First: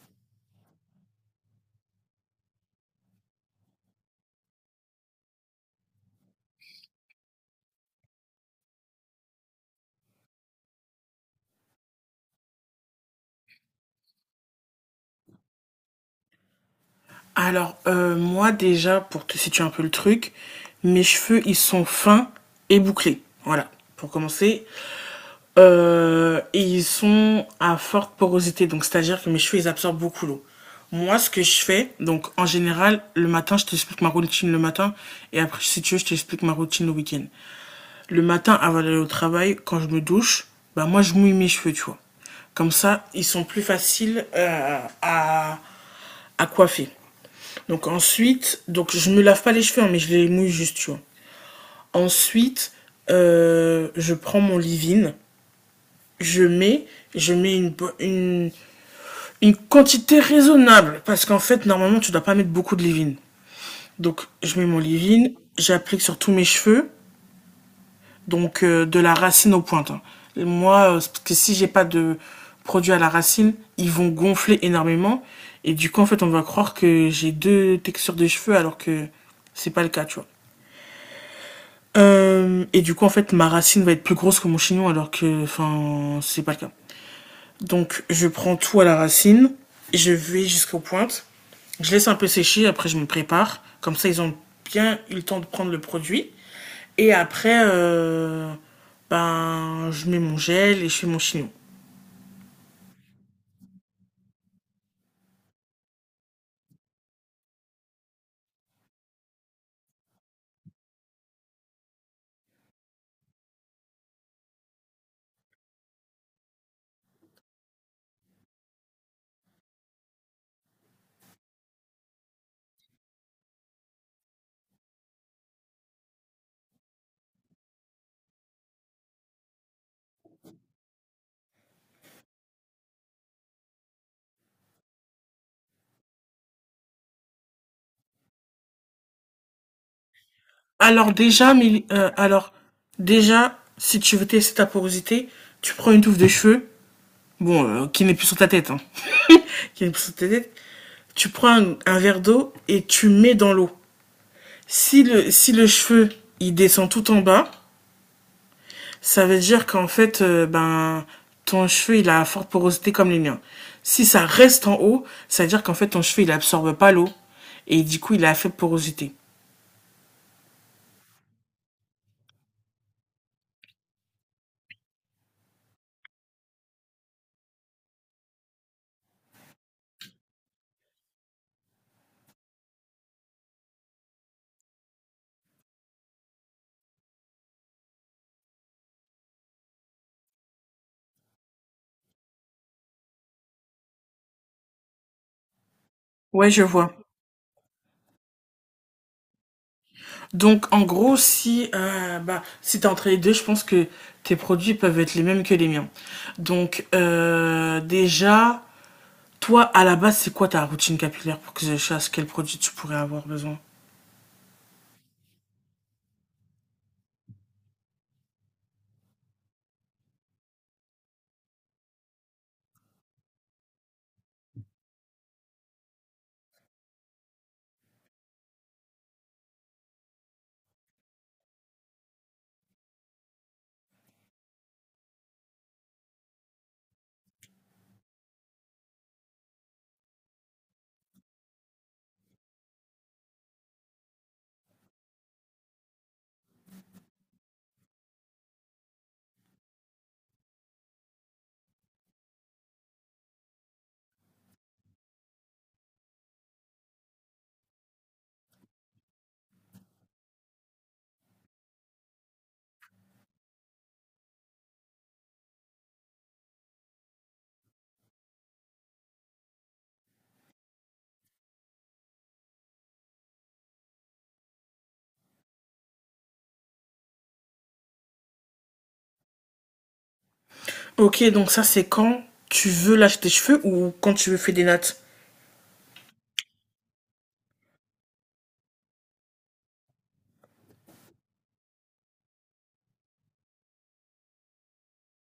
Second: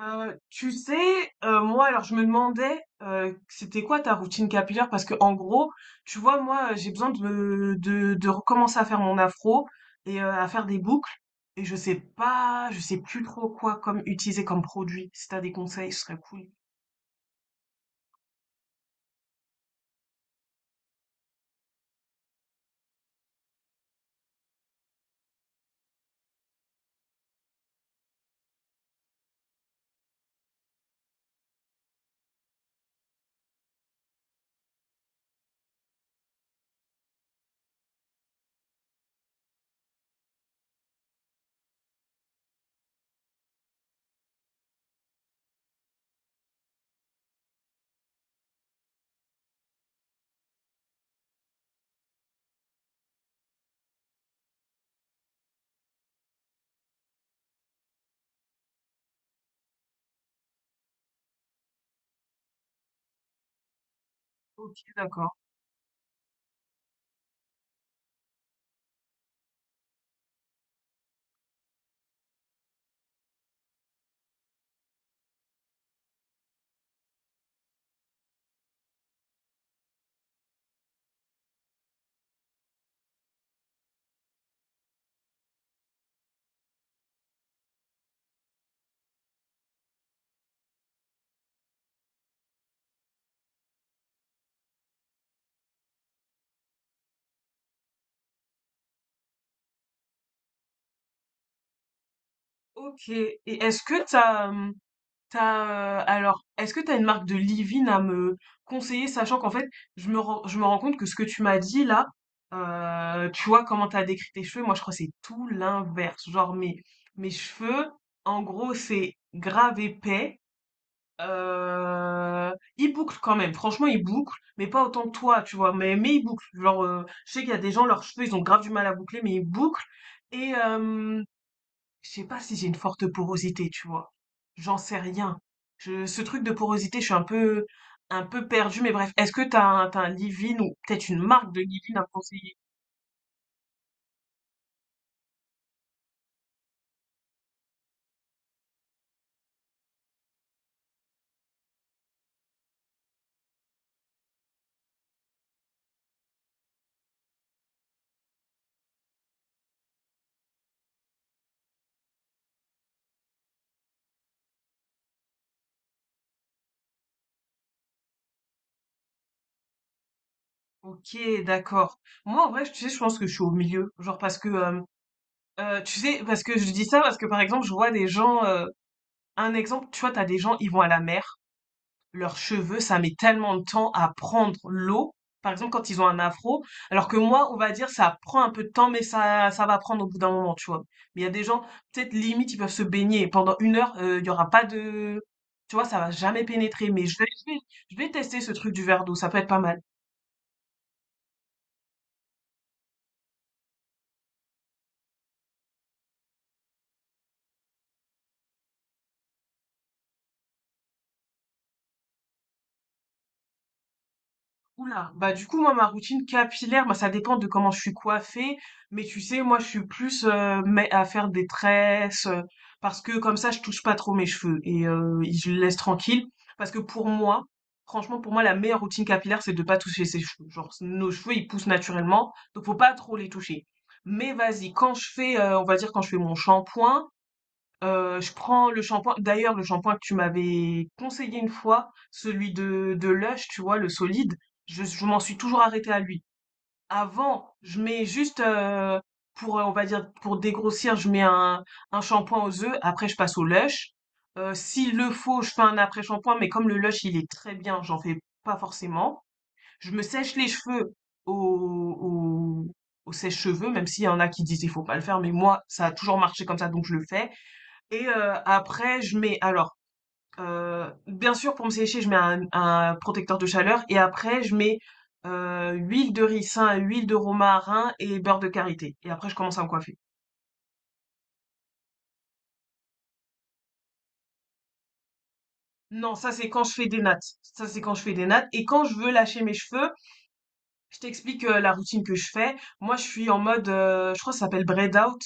Tu sais, moi, alors je me demandais, c'était quoi ta routine capillaire? Parce que en gros, tu vois, moi, j'ai besoin de, de recommencer à faire mon afro et à faire des boucles. Et je sais pas, je sais plus trop quoi comme utiliser comme produit. Si t'as des conseils, ce serait cool. Alors, moi, déjà, pour te situer un peu le truc, mes cheveux, ils sont fins et bouclés. Voilà, pour commencer. Et ils sont à forte porosité, donc c'est-à-dire que mes cheveux, ils absorbent beaucoup l'eau. Moi, ce que je fais, donc en général, le matin, je t'explique ma routine le matin, et après, si tu veux, je t'explique ma routine le week-end. Le matin, avant d'aller au travail, quand je me douche, bah moi, je mouille mes cheveux, tu vois. Comme ça, ils sont plus faciles à coiffer. Donc ensuite, donc je me lave pas les cheveux, hein, mais je les mouille juste, tu vois. Ensuite, je prends mon leave-in, je mets, je mets une, une quantité raisonnable, parce qu'en fait, normalement, tu dois pas mettre beaucoup de leave-in. Donc je mets Ok, mon leave-in, d'accord. j'applique sur tous mes cheveux, donc de la racine aux pointes. Hein. Et moi, parce que si j'ai pas de produit à la racine, ils vont gonfler énormément, et du coup, en fait, on va croire que j'ai deux textures de cheveux, alors que c'est pas le cas, tu vois. Et du coup, en fait, ma racine va être plus grosse que mon chignon, alors que, enfin, c'est pas le cas. Donc, je prends tout à la racine, je vais jusqu'aux pointes, je laisse un peu sécher, après je me prépare. Comme ça, ils ont bien eu le temps de prendre le produit. Et après, ben, je mets mon gel et je fais mon chignon. Ok. Et est-ce que t'as, T'as, alors, est-ce que tu as une marque de leave-in à me conseiller, sachant qu'en fait, je me rends compte que ce que tu m'as dit là, tu vois comment tu as décrit tes cheveux, moi je crois que c'est tout l'inverse. Genre mes cheveux, en gros, c'est grave épais. Euh, Ils bouclent quand même, franchement ils bouclent, mais pas autant que toi, tu vois, mais ils bouclent. Genre, je sais qu'il y a des gens, leurs cheveux, ils ont grave du mal à boucler, mais ils bouclent. Et, je sais pas si j'ai une forte porosité, tu vois. J'en sais rien. Ce truc de porosité, je suis un peu perdue, mais bref. Est-ce que t'as un leave-in ou peut-être Alors une marque déjà, de mais, leave-in à me euh, alors conseiller? déjà, si tu veux tester ta porosité, tu prends une touffe de cheveux, bon, qui n'est plus sur ta tête, hein, qui a une pousse de tête, tu prends un verre d'eau et tu mets dans l'eau. Si le cheveu, il descend tout en bas, ça veut dire qu'en fait, ben, ton cheveu, il a une forte porosité comme les miens. Si ça reste en haut, ça veut dire qu'en fait, ton cheveu, il absorbe pas l'eau. Et du coup, il a une faible porosité. Ok, d'accord. Moi, en vrai, tu sais, je pense que je suis au milieu. Genre parce que, tu sais, parce que je dis ça parce que, par exemple, je vois des gens, un exemple, tu vois, t'as des gens, ils vont à la mer. Leurs cheveux, ça met tellement de temps à prendre l'eau. Par exemple, quand ils ont un afro, alors que moi, on va dire, ça prend un peu de temps, mais ça va prendre au bout d'un moment, tu vois. Mais il y a des gens, peut-être limite, ils peuvent se baigner et pendant une heure, il y aura pas de, tu vois, ça va jamais Ouais, je pénétrer. vois. Mais je vais tester ce truc du verre d'eau, ça peut être pas mal. Donc, en gros, si t'es entre les deux, je pense que tes produits peuvent être les mêmes que les miens. Donc, déjà, toi, à la base, c'est quoi ta routine capillaire pour que je sache quel produit tu pourrais avoir besoin? Oula, bah du coup moi ma routine capillaire, bah ça dépend de comment je suis coiffée, mais tu sais moi je suis plus mais à faire des tresses, parce que comme ça je touche pas trop mes cheveux et je les laisse tranquilles parce que pour moi, franchement pour moi la meilleure routine capillaire c'est de pas toucher ses cheveux. Genre nos cheveux ils poussent naturellement, donc faut pas trop les toucher. Mais vas-y, quand je fais on va dire quand je fais mon shampoing, je prends le shampoing. D'ailleurs, le shampoing que tu m'avais conseillé une fois, celui de Lush, tu vois, le solide, je m'en suis toujours arrêtée à lui. Avant, je mets juste pour, on va dire, pour dégrossir, je mets un shampoing aux œufs. Après, je passe au Lush. S'il le faut, je fais un après-shampoing, mais comme le Lush, il est très bien, j'en fais pas forcément. Je me sèche les cheveux au, au, au sèche-cheveux, même s'il y en a qui disent il faut pas le faire, mais moi, ça a toujours marché comme ça, donc je le fais. Et après, je mets alors, bien sûr, pour me sécher, je mets un protecteur de chaleur. Et après, je mets huile de ricin, huile de romarin et beurre de karité. Et après, je commence à me coiffer. Ok, donc ça, c'est quand tu veux lâcher tes cheveux ou quand tu veux faire des nattes. Non, ça c'est quand je fais des nattes. Ça c'est quand je fais des nattes. Et quand je veux lâcher mes cheveux, je t'explique la routine que je fais. Moi, je suis en mode, je crois que ça s'appelle braid out.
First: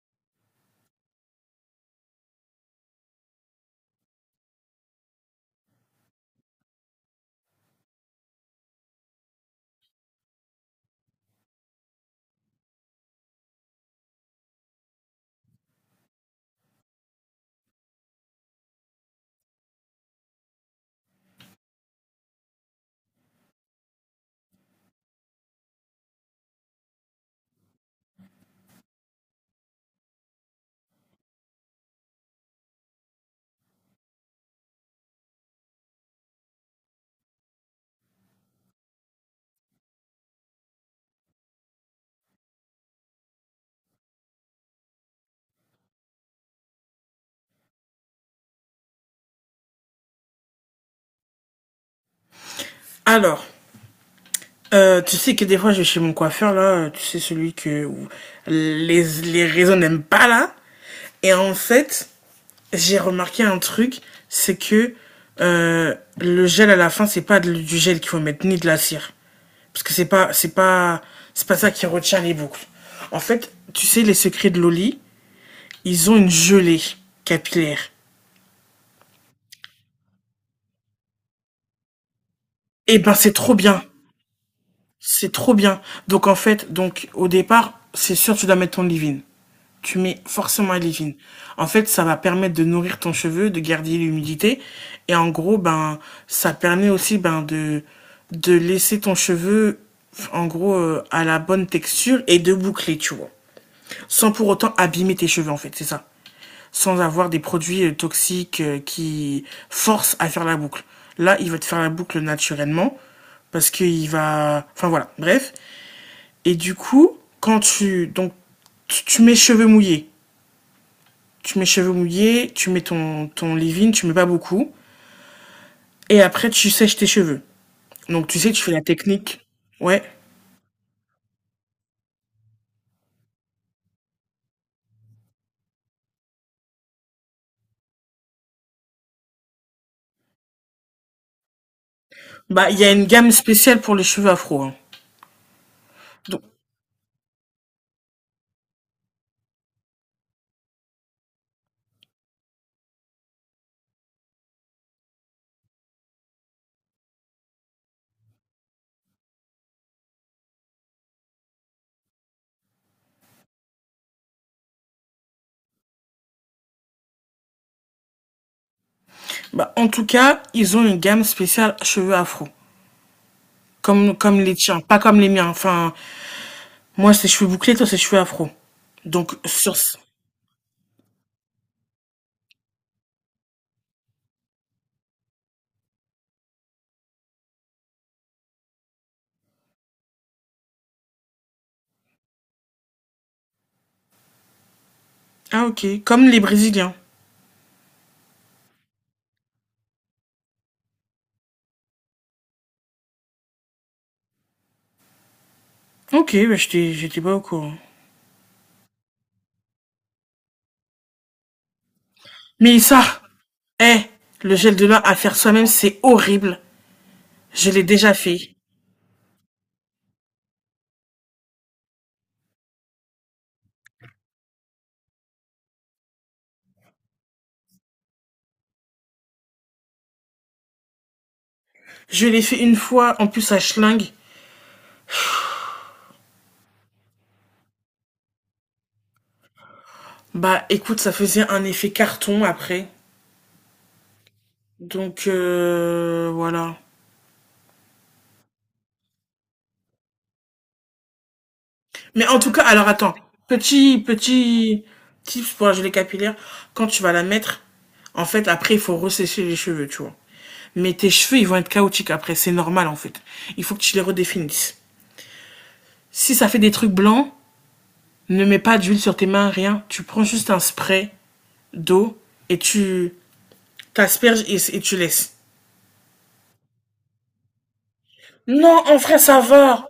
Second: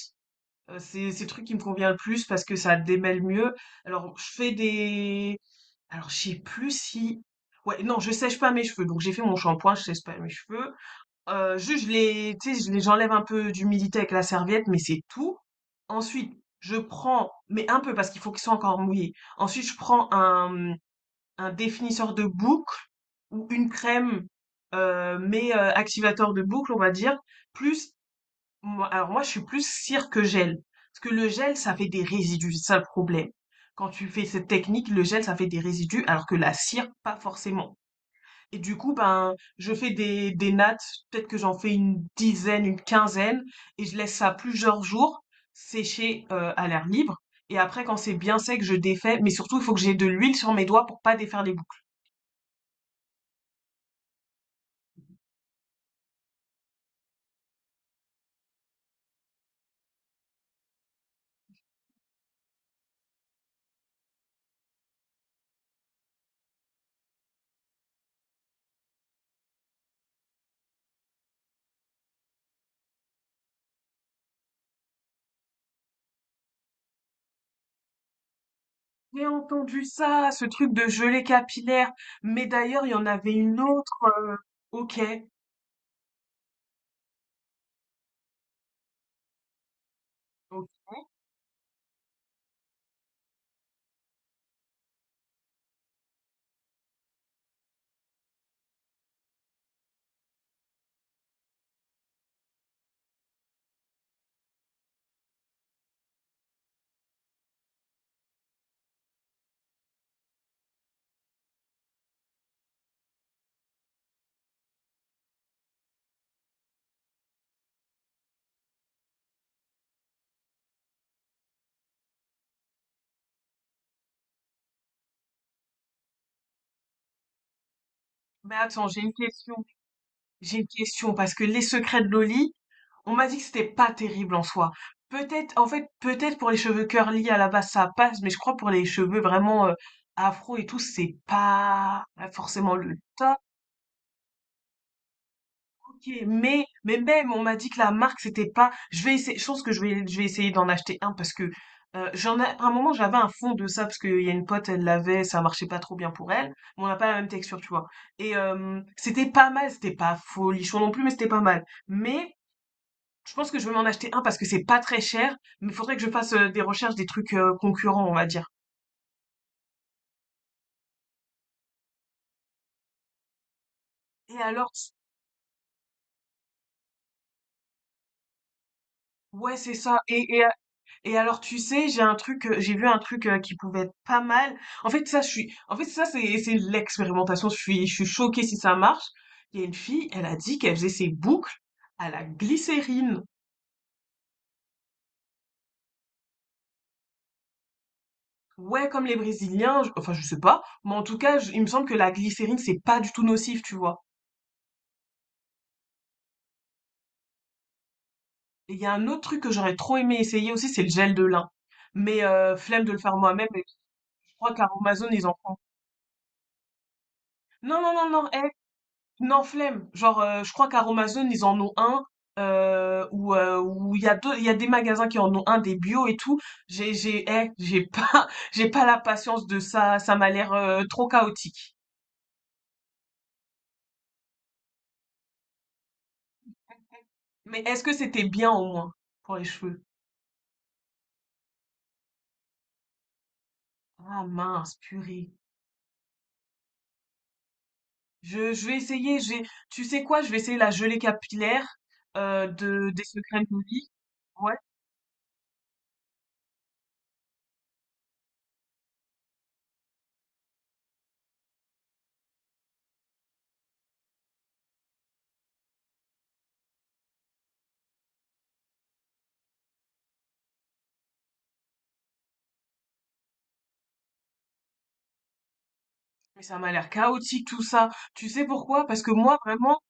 C'est le truc qui me convient le plus parce que ça démêle mieux. Alors, je fais des Alors, je sais plus si ouais, non, je sèche pas mes cheveux, donc j'ai fait mon shampoing, je sèche pas mes cheveux. Juste je les tu sais, je les j'enlève un peu d'humidité avec la serviette, mais c'est tout. Ensuite, je prends mais un peu parce qu'il faut qu'ils soient encore mouillés. Ensuite, je prends un définisseur de boucles ou une crème, mais activateur de boucles, on va dire, plus moi, alors moi, je suis plus cire que gel. Parce que le gel, ça fait des résidus, c'est ça le problème. Quand tu fais cette technique, le gel, ça fait des résidus, alors que la cire, pas forcément. Et du coup, ben, je fais des nattes, peut-être que j'en fais une dizaine, une quinzaine, et je laisse ça plusieurs jours sécher à l'air libre. Et après, quand c'est bien sec, je défais, mais surtout, il faut que j'ai de l'huile sur mes doigts pour pas défaire les boucles. Alors, tu sais que des fois, je vais chez mon coiffeur, là, tu sais, celui que les réseaux n'aiment pas, là. Et en fait, j'ai remarqué un truc, c'est que le gel à la fin, c'est pas du gel qu'il faut mettre, ni de la cire. Parce que c'est pas ça qui retient les boucles. En fait, tu sais, les secrets de Loli, ils ont une gelée capillaire. J'ai entendu ça, ce truc de gelée capillaire. Mais d'ailleurs, il y Eh en ben, c'est avait trop une bien. autre. Ok. C'est trop bien. Donc, en fait, donc, au départ, c'est sûr, tu dois mettre ton leave-in. Tu mets forcément un Ok. leave-in. En fait, ça va permettre de nourrir ton cheveu, de garder l'humidité. Et en gros, ben, ça permet aussi, ben, de laisser ton cheveu, en gros, à la bonne texture et de boucler, tu vois. Sans pour autant abîmer tes cheveux en fait, c'est ça. Sans avoir des produits toxiques qui forcent à faire la boucle. Là, il va te faire la boucle naturellement parce qu'il va enfin voilà, bref. Et du coup, quand tu mets cheveux mouillés, tu mets cheveux mouillés, tu mets ton leave-in, tu mets pas beaucoup et après tu sèches tes cheveux. Donc tu sais, Mais tu fais la attends, j'ai une technique. question. Ouais. J'ai une question parce que les secrets de Loli, on m'a dit que c'était pas terrible en soi. Peut-être, en fait, peut-être pour les cheveux curly à la base ça passe, mais je crois pour les cheveux vraiment afro et tout, c'est pas Bah, forcément il y a le une gamme top. spéciale pour les cheveux afro. Hein. Ok, Donc, mais même, on m'a dit que la marque, c'était pas. Je vais essayer, je pense que je vais essayer d'en acheter un parce que j'en ai, à un moment, j'avais un fond de ça parce qu'il y a une pote, elle l'avait, ça marchait pas trop bien pour elle. Mais on n'a pas la même texture, tu vois. Et c'était pas mal, c'était pas folichon non plus, mais c'était pas mal. Mais je pense que je vais m'en acheter un parce que c'est pas très cher, mais il faudrait que je fasse des recherches des trucs concurrents, on va dire. bah, en tout cas, ils ont une gamme spéciale cheveux afro. Comme, Et comme les alors, tiens, pas comme les miens. Enfin, moi, c'est cheveux bouclés, toi, c'est cheveux afro. Donc, ouais, c'est sur ce- ça. Et alors, tu sais, j'ai un truc, j'ai vu un truc qui pouvait être pas mal. En fait, ça, je suis, en fait, ça, c'est l'expérimentation. Je suis choquée si ça marche. Il y a une fille, elle a dit qu'elle faisait ses boucles à la glycérine. Ah, ok. Comme les Brésiliens. Ouais, comme les Brésiliens, enfin, je sais pas, mais en tout cas, il me semble que la glycérine, c'est pas du tout nocif, tu vois. Ok, bah, j'étais pas au courant. Et il y a un autre truc que j'aurais trop aimé essayer aussi, c'est le gel de lin. Mais Mais flemme de le ça, faire moi-même, et eh, je crois le qu'à gel de lin Amazon à ils faire en font. soi-même, c'est horrible. Je Non, l'ai non, non, déjà non, fait. non, flemme. Genre, je crois qu'à Romazone, ils en ont un. Où il y a deux, il y a des magasins qui en ont un, des bio et tout. J'ai pas, j'ai pas la patience de ça. Ça m'a l'air trop chaotique. Je l'ai fait une fois, en plus, à Schling. Mais est-ce que c'était bien au moins pour les cheveux? Bah, écoute, ça faisait un effet carton après. Ah mince, Donc, purée. Voilà. Je vais essayer. Je vais, tu sais quoi? Je vais essayer la gelée capillaire Mais en tout cas, alors de des attends, secrets de Molly. petit, Ouais, petit tips pour la gelée capillaire, quand tu vas la mettre, en fait, après, il faut ressécher les cheveux, tu vois. Mais tes cheveux, ils vont être chaotiques après, c'est normal en fait. Il faut que tu les redéfinisses. Si ça fait des trucs blancs, ne mets pas d'huile sur tes mains, rien. Tu prends juste un spray d'eau et tu t'asperges et tu laisses. mais ça m'a l'air chaotique tout ça. Tu sais Non, pourquoi? en Parce que vrai, moi, ça vraiment. va.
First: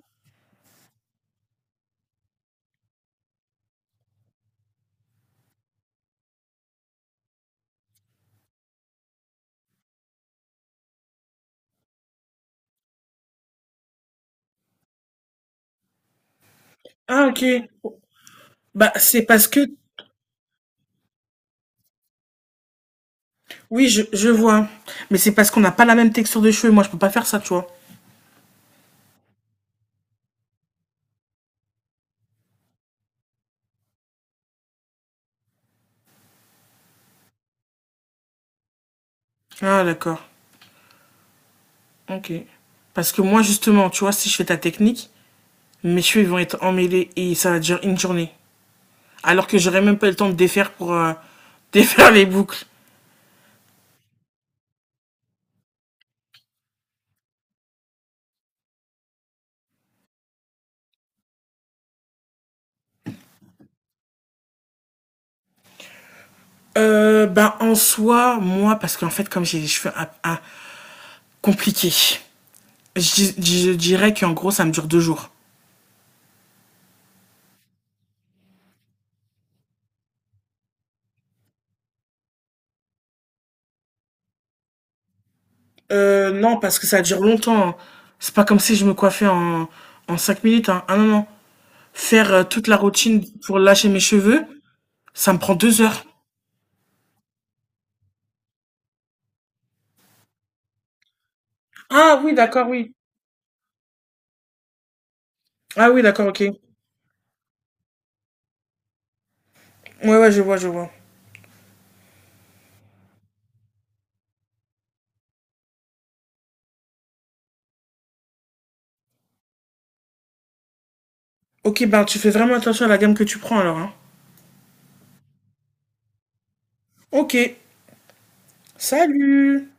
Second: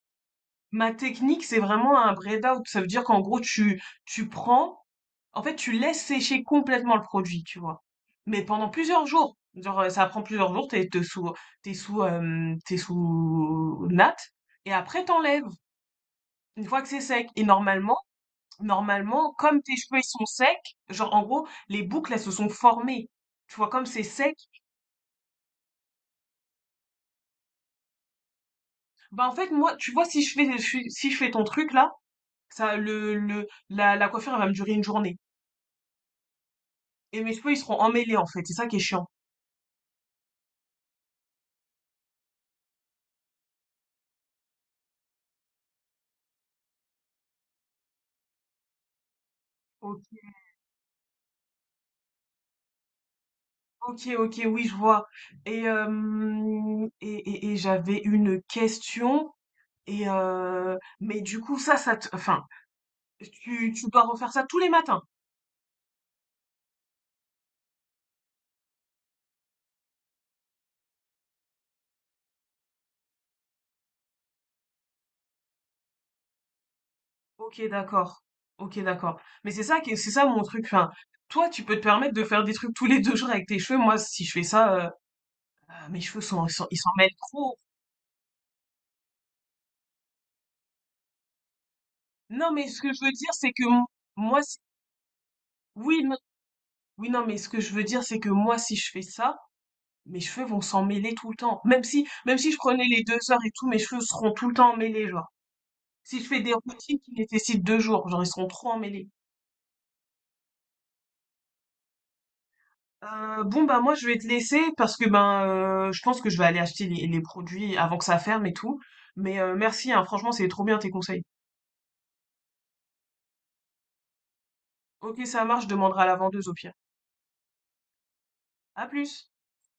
Ma technique, c'est vraiment un braid out. Ça veut dire qu'en gros, tu prends, en fait, tu laisses sécher complètement le produit, tu vois. Mais pendant plusieurs jours. Genre, ça prend plusieurs jours, t'es sous natte. Et après, t'enlèves, une fois que c'est Ah, sec. ok. Et normalement, Bah, c'est normalement, parce que, comme tes cheveux, ils sont secs, genre, en gros, les boucles, elles se sont formées. Tu vois, comme oui, c'est je sec, vois. Mais c'est parce qu'on n'a pas la même texture de cheveux. Moi, je peux pas faire ça, tu vois. bah, en fait, moi, tu vois, si je fais, si je fais ton truc, là, ça, la coiffure, elle va me durer une journée. Et mes cheveux, ils seront emmêlés, en fait. C'est ça qui est chiant. Ah d'accord, OK. Parce que moi justement, tu vois, si je fais ta technique, mes cheveux ils vont être emmêlés et ça va durer une journée. Alors que j'aurais même Ok, pas le temps de défaire pour défaire les boucles. ok, ok, oui, je vois. Et j'avais une question. Et mais du coup, ça te, enfin, tu dois refaire ça tous les matins. Ben en soi, moi, parce qu'en fait, comme j'ai les cheveux compliqués, je dirais qu'en gros, ça me dure 2 jours. Ok, d'accord. Ok, d'accord. Mais c'est ça qui, c'est ça mon truc. Enfin, toi, tu peux te permettre de faire des trucs tous les deux jours avec tes cheveux. Moi, si je fais ça, ah, mes cheveux Euh, sont, non, ils parce que s'en ça mêlent dure trop. longtemps. Hein. C'est pas comme si je me coiffais en 5 minutes. Hein. Ah non, non. Faire Non, mais toute la ce que je veux routine dire, c'est pour que lâcher mes moi, cheveux, ça me prend 2 heures. oui, non, oui, non, mais ce que je veux dire, c'est que moi, si je fais ça, mes cheveux vont s'en mêler tout le temps. Même si, Ah oui, même si je d'accord, prenais oui. les deux heures et tout, mes cheveux seront tout le temps emmêlés, genre. Ah oui, Si je d'accord, fais ok. des routines qui nécessitent deux jours, genre, ils seront trop emmêlés. Ouais, ouais, je vois, je vois. Bon, bah, moi, je vais te laisser parce que, ben, je pense que je vais aller acheter les produits avant que ça ferme et tout. Mais merci, hein, franchement, c'est trop bien tes conseils. Ok, ben tu fais vraiment attention à la gamme que tu prends alors, hein. Ok, ça marche, je demanderai à la vendeuse au pire. Ok, À plus! salut!